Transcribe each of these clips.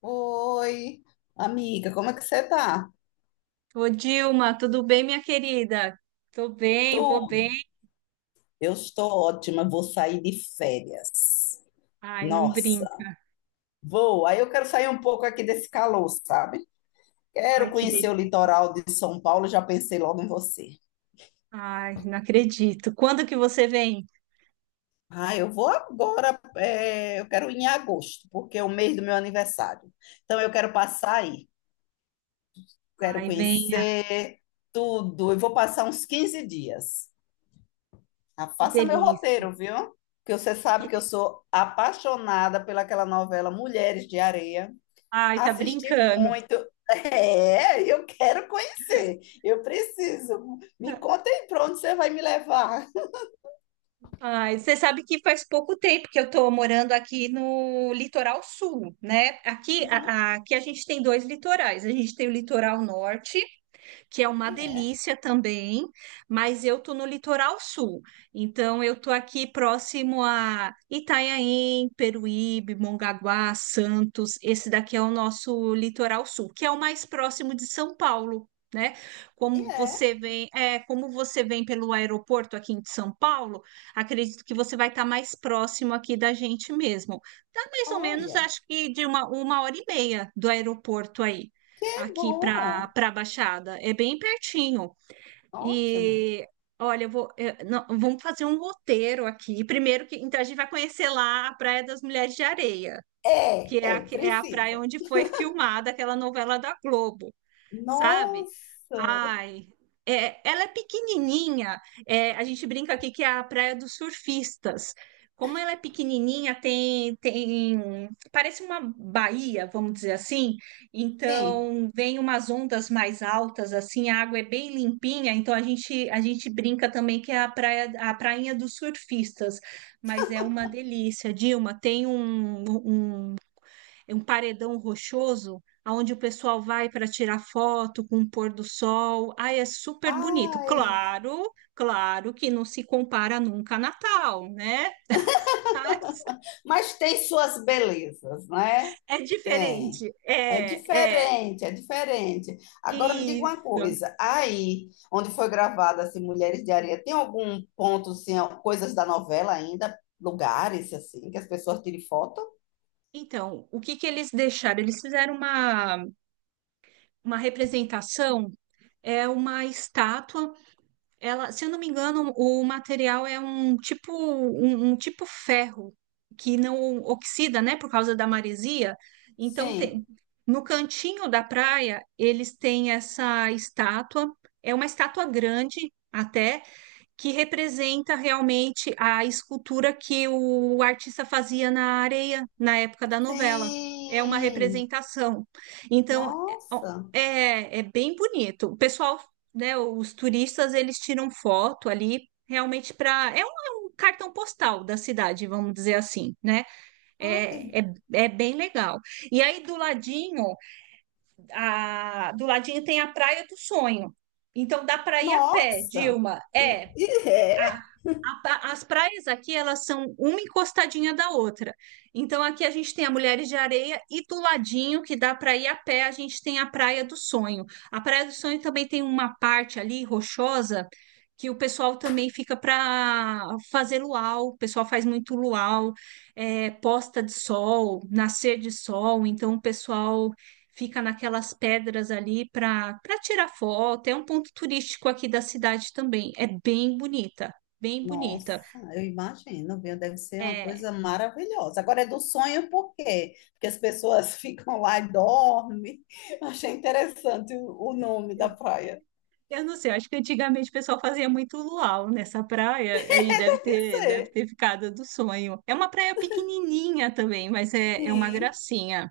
Oi, amiga, como é que você tá? Ô, Dilma, tudo bem, minha querida? Tô bem, vou Tô, bem. eu estou ótima, vou sair de férias. Ai, não Nossa, brinca. vou. Aí eu quero sair um pouco aqui desse calor, sabe? Ai, Quero que conhecer o delícia. litoral de São Paulo, já pensei logo em você. Ai, não acredito. Quando que você vem? Ah, eu vou agora, é, eu quero ir em agosto, porque é o mês do meu aniversário. Então eu quero passar aí, quero Ai, venha. conhecer tudo. Eu vou passar uns 15 dias. Ah, Que faça meu delícia. roteiro, viu? Porque você sabe Que que eu de- sou apaixonada pelaquela novela Mulheres de Areia. Ai, tá Assisti brincando. muito. É, eu quero conhecer. Eu preciso. Me conta aí para onde você vai me levar. Ai, você sabe que faz pouco tempo que eu tô morando aqui no litoral sul, né? Aqui a gente tem dois litorais. A gente tem o litoral norte que é uma E é delícia também, mas eu tô no litoral sul. Então eu tô aqui próximo a Itanhaém, Peruíbe, Mongaguá, Santos. Esse daqui é o nosso litoral sul, que é o mais próximo de São Paulo, né? e é. Como você vem pelo aeroporto aqui de São Paulo, acredito que você vai estar mais próximo aqui da gente mesmo. Dá mais ou menos, Olha, acho que de uma hora e meia do aeroporto aí que aqui para bom. Baixada. É bem pertinho. Ótimo. E olha, não, vamos fazer um roteiro aqui. Primeiro que então a gente vai conhecer lá a Praia das Mulheres de Areia, É, é, que é a praia precisa. onde foi filmada aquela novela da Globo, sabe? Nossa, Ai, é, ela é pequenininha. É, a gente brinca aqui que é a Praia dos Surfistas. Como ela é pequenininha, tem, parece uma baía, vamos dizer assim. sim. Então, vem umas ondas mais altas, assim, a água é bem limpinha. Então, a gente brinca também que é a praia, a prainha dos surfistas. Mas é uma delícia, Dilma. Um é um paredão rochoso, aonde o pessoal vai para tirar foto com o pôr do sol. Ai, é super bonito. Ai, Claro que não se compara nunca a Natal, né? Tá? mas tem suas belezas, né? É Tem. diferente. É É, é. diferente, é diferente. Agora me diga uma Isso. coisa, aí onde foi gravada assim, Mulheres de Areia, tem algum ponto, assim, ó, coisas da novela ainda, lugares assim, que as pessoas tirem foto? Então, o que que eles deixaram? Uma representação, é uma estátua. Ela, se eu não me engano, o material é um tipo ferro que não oxida, né, por causa da maresia. Então Sim. tem, no cantinho da praia eles têm essa estátua. É uma estátua grande até que representa realmente a escultura que o artista fazia na areia na época da novela. É uma Sim. representação. Então, é, ó, Nossa. é é bem bonito. O pessoal, né, os turistas, eles tiram foto ali realmente para. É um cartão postal da cidade, vamos dizer assim, né? Ai, É, é, é bem legal. E aí do ladinho, do ladinho tem a Praia do Sonho. Então dá para ir a pé, nossa. Dilma. É, É. a- as praias aqui, elas são uma encostadinha da outra. Então, aqui a gente tem a Mulheres de Areia e do ladinho, que dá para ir a pé, a gente tem a Praia do Sonho. A Praia do Sonho também tem uma parte ali, rochosa, que o pessoal também fica para fazer luau. O pessoal faz muito luau, é, posta de sol, nascer de sol. Então, o pessoal fica naquelas pedras ali para tirar foto. É um ponto turístico aqui da cidade também. É bem bonita, bem bonita. Nossa, eu imagino, viu? Deve ser uma É, coisa maravilhosa. Agora é do sonho por quê? Porque as pessoas ficam lá e dormem. Achei interessante o nome eu, da praia. eu não sei, acho que antigamente o pessoal fazia muito luau nessa praia, aí deve Isso ter é. Ficado do sonho. É uma praia pequenininha também, mas é, é uma Sim. gracinha.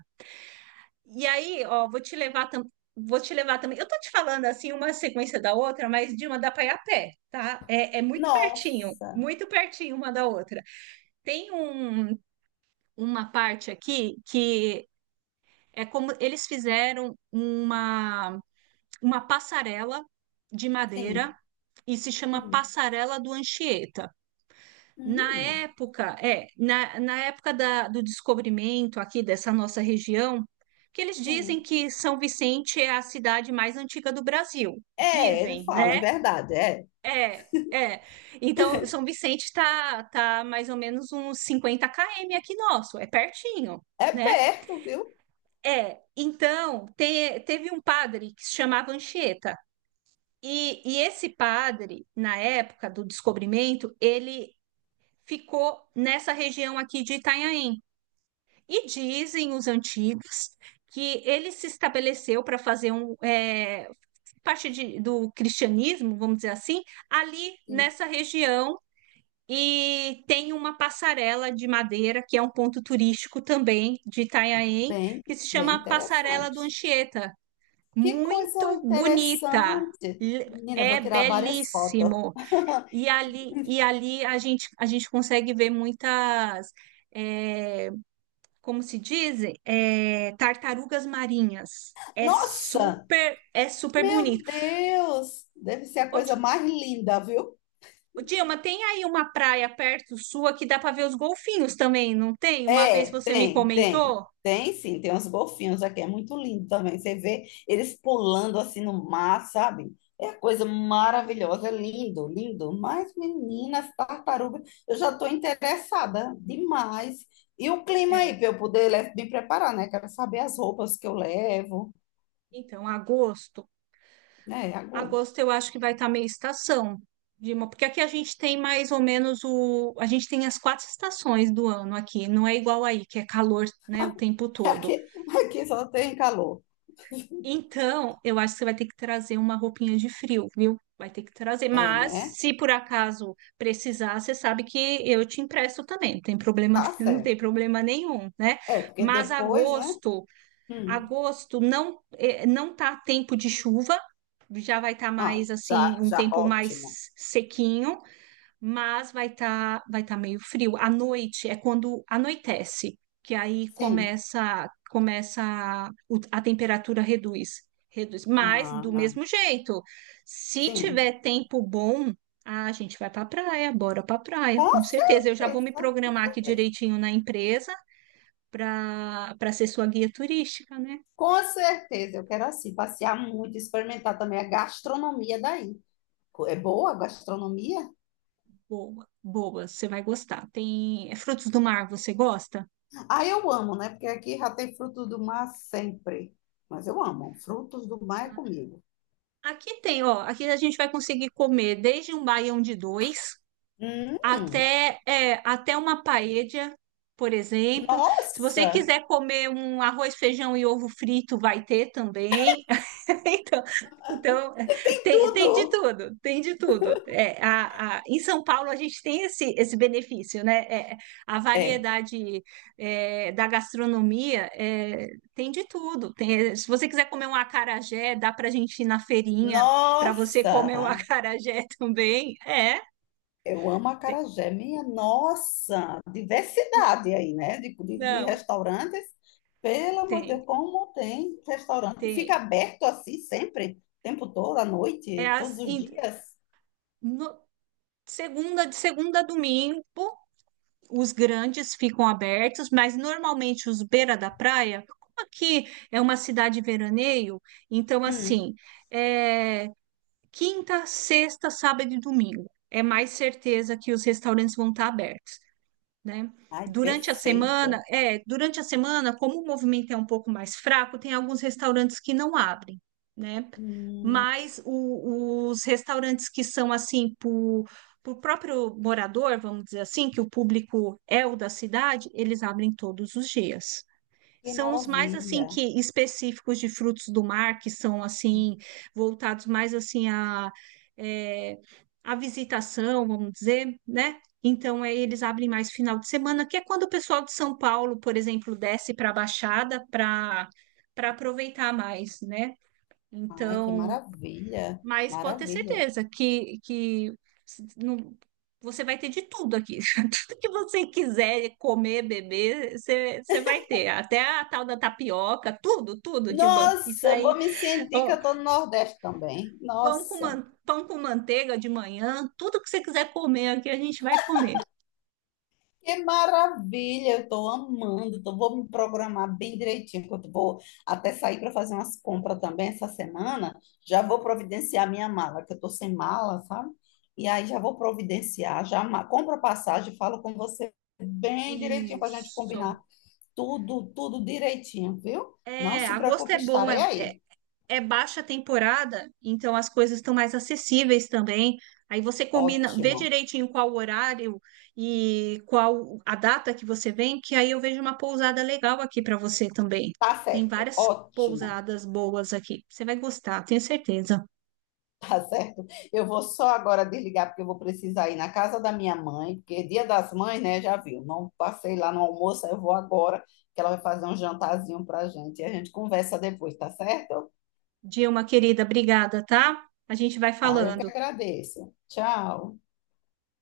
E aí, ó, vou te levar também. Eu tô te falando assim, uma sequência da outra, mas de uma dá pra ir a pé, tá? É, é Nossa. muito pertinho uma da outra. Tem um, uma parte aqui que é como uma passarela de Sim. madeira e se chama Hum. Passarela do Anchieta. Na Hum. época, é, na época do descobrimento aqui dessa nossa região, que eles dizem Sim. que São Vicente é a cidade mais antiga do Brasil. É, ele Dizem, fala, é né? verdade, é. É, é. Então, São Vicente está tá tá mais ou menos uns 50 km aqui nosso, é pertinho, É né? perto, viu? É, então, teve um padre que se chamava Anchieta. E, esse padre, na época do descobrimento, ele ficou nessa região aqui de Itanhaém. E dizem os antigos que ele se estabeleceu para fazer um, é, do cristianismo, vamos dizer assim, ali Sim. nessa região. E tem uma passarela de madeira, que é um ponto turístico também de Itanhaém, Bem, que se bem chama Passarela do interessante. Anchieta, Que coisa muito bonita. interessante. Menina, eu vou É tirar várias fotos. belíssimo. E ali, a gente consegue ver muitas, é, como se dizem, é, tartarugas marinhas. Nossa! É super Meu bonito. Deus! Deve ser a Ô, coisa Di- mais linda, viu? ô, Dilma, tem aí uma praia perto sua que dá para ver os golfinhos também, não tem? Uma vez É, você me tem, tem. comentou. Tem sim, tem uns golfinhos aqui, é muito lindo também. Você vê eles pulando assim no mar, sabe? É a coisa maravilhosa, é lindo, lindo. Mas, meninas, tartaruga, eu já estou interessada demais. E o clima aí, É, para eu poder me preparar, né? Quero saber as roupas que eu levo, então, agosto. né? A Agosto eu acho que vai estar meio estação, Dilma, porque aqui a gente tem mais ou menos o. A gente tem as quatro estações do ano aqui, não é igual aí, que é calor, né, o tempo todo. Aqui, aqui só tem calor. Então, eu acho que você vai ter que trazer uma roupinha de frio, viu? Vai ter que trazer. É, Mas, né? se por acaso precisar, você sabe que eu te empresto também, não tem problema, Tá não tem certo. problema nenhum, né? É, porque Mas depois, né? agosto. Hum, Agosto não não tá tempo de chuva, já vai estar ah, mais assim, já, um já, tempo ótimo. mais sequinho, mas vai tá meio frio. À noite é quando anoitece, que aí Sim. Começa a temperatura reduz, reduz. Mas do Ah, mesmo jeito, se sim, tiver tempo bom, a gente vai para praia, bora para praia, com com certeza. Eu já vou certeza, me com programar aqui certeza. direitinho na empresa para ser sua guia turística, né? Com certeza, eu quero assim passear muito, experimentar também a gastronomia daí. É boa a gastronomia? Boa, boa, você vai gostar. Tem é, frutos do mar, você gosta? Ah, eu amo, né? Porque aqui já tem frutos do mar sempre. Mas eu amo, frutos do mar é comigo. Aqui tem, ó. Aqui a gente vai conseguir comer desde um baião de dois. Hum, Até, é, até uma paella, por exemplo. Se você nossa, quiser comer um arroz, feijão e ovo frito, vai ter também. Então, então que é, tem, tem de tudo! tudo, tem de tudo. É, em São Paulo, a gente tem esse, esse benefício, né? É, a É, variedade é, da gastronomia é, tem de tudo. Se você quiser comer um acarajé, dá para a gente ir na feirinha para você nossa. comer um acarajé também. É. Eu amo tem- acarajé, minha nossa, diversidade aí, né? De Não, restaurantes, pelo amor de Deus, tem, como tem restaurante? Fica tem. aberto assim sempre, o tempo todo, à É noite, todos as, os em- dias. no- segunda, de segunda a domingo, os grandes ficam abertos, mas normalmente os beira da praia, como aqui é uma cidade veraneio, então Hum. assim, é, quinta, sexta, sábado e domingo. É mais certeza que os restaurantes vão estar abertos, né? Ai, Durante a semana, perfeito. é, durante a semana, como o movimento é um pouco mais fraco, tem alguns restaurantes que não abrem, né? Hum, Mas os restaurantes que são assim, por próprio morador, vamos dizer assim, que o público é o da cidade, eles abrem todos os dias. que São os mais assim maravilha. que específicos de frutos do mar, que são assim voltados mais assim a é, a visitação, vamos dizer, né? Então aí eles abrem mais final de semana, que é quando o pessoal de São Paulo, por exemplo, desce para a Baixada para aproveitar mais, né? Ai, que Então maravilha. mas pode ter Maravilha. certeza que, s- não- você vai ter de tudo aqui. Tudo que você quiser comer, beber, você, você vai ter. Até a tal da tapioca, tudo, tudo de ban. Isso Nossa, eu aí, vou me sentir que ó, eu tô no Nordeste também. Nossa. Pão com manteiga de manhã, tudo que você quiser comer aqui, a gente vai comer. Que maravilha, eu estou amando. Então vou me programar bem direitinho, porque eu vou até sair para fazer umas compras também essa semana. Já vou providenciar minha mala, que eu estou sem mala, sabe? E aí já vou providenciar, compro a passagem, falo com você bem direitinho para a gente Isso. combinar tudo, tudo direitinho, viu? Não É, se agosto preocupe, é bom, estarei é, é, aí. é baixa temporada, então as coisas estão mais acessíveis também. Aí você combina, vê Ótimo. direitinho qual o horário e qual a data que você vem, que aí eu vejo uma pousada legal aqui para você também. Tá Tem certo, várias ótimo. pousadas boas aqui. Você vai gostar, tenho certeza. Tá certo? Eu vou só agora desligar, porque eu vou precisar ir na casa da minha mãe, porque é dia das mães, né? Já viu. Não passei lá no almoço, aí eu vou agora, que ela vai fazer um jantarzinho pra gente. E a gente conversa depois, tá certo? Dilma, querida, obrigada, tá? A gente vai Tá, eu que falando. agradeço. Tchau.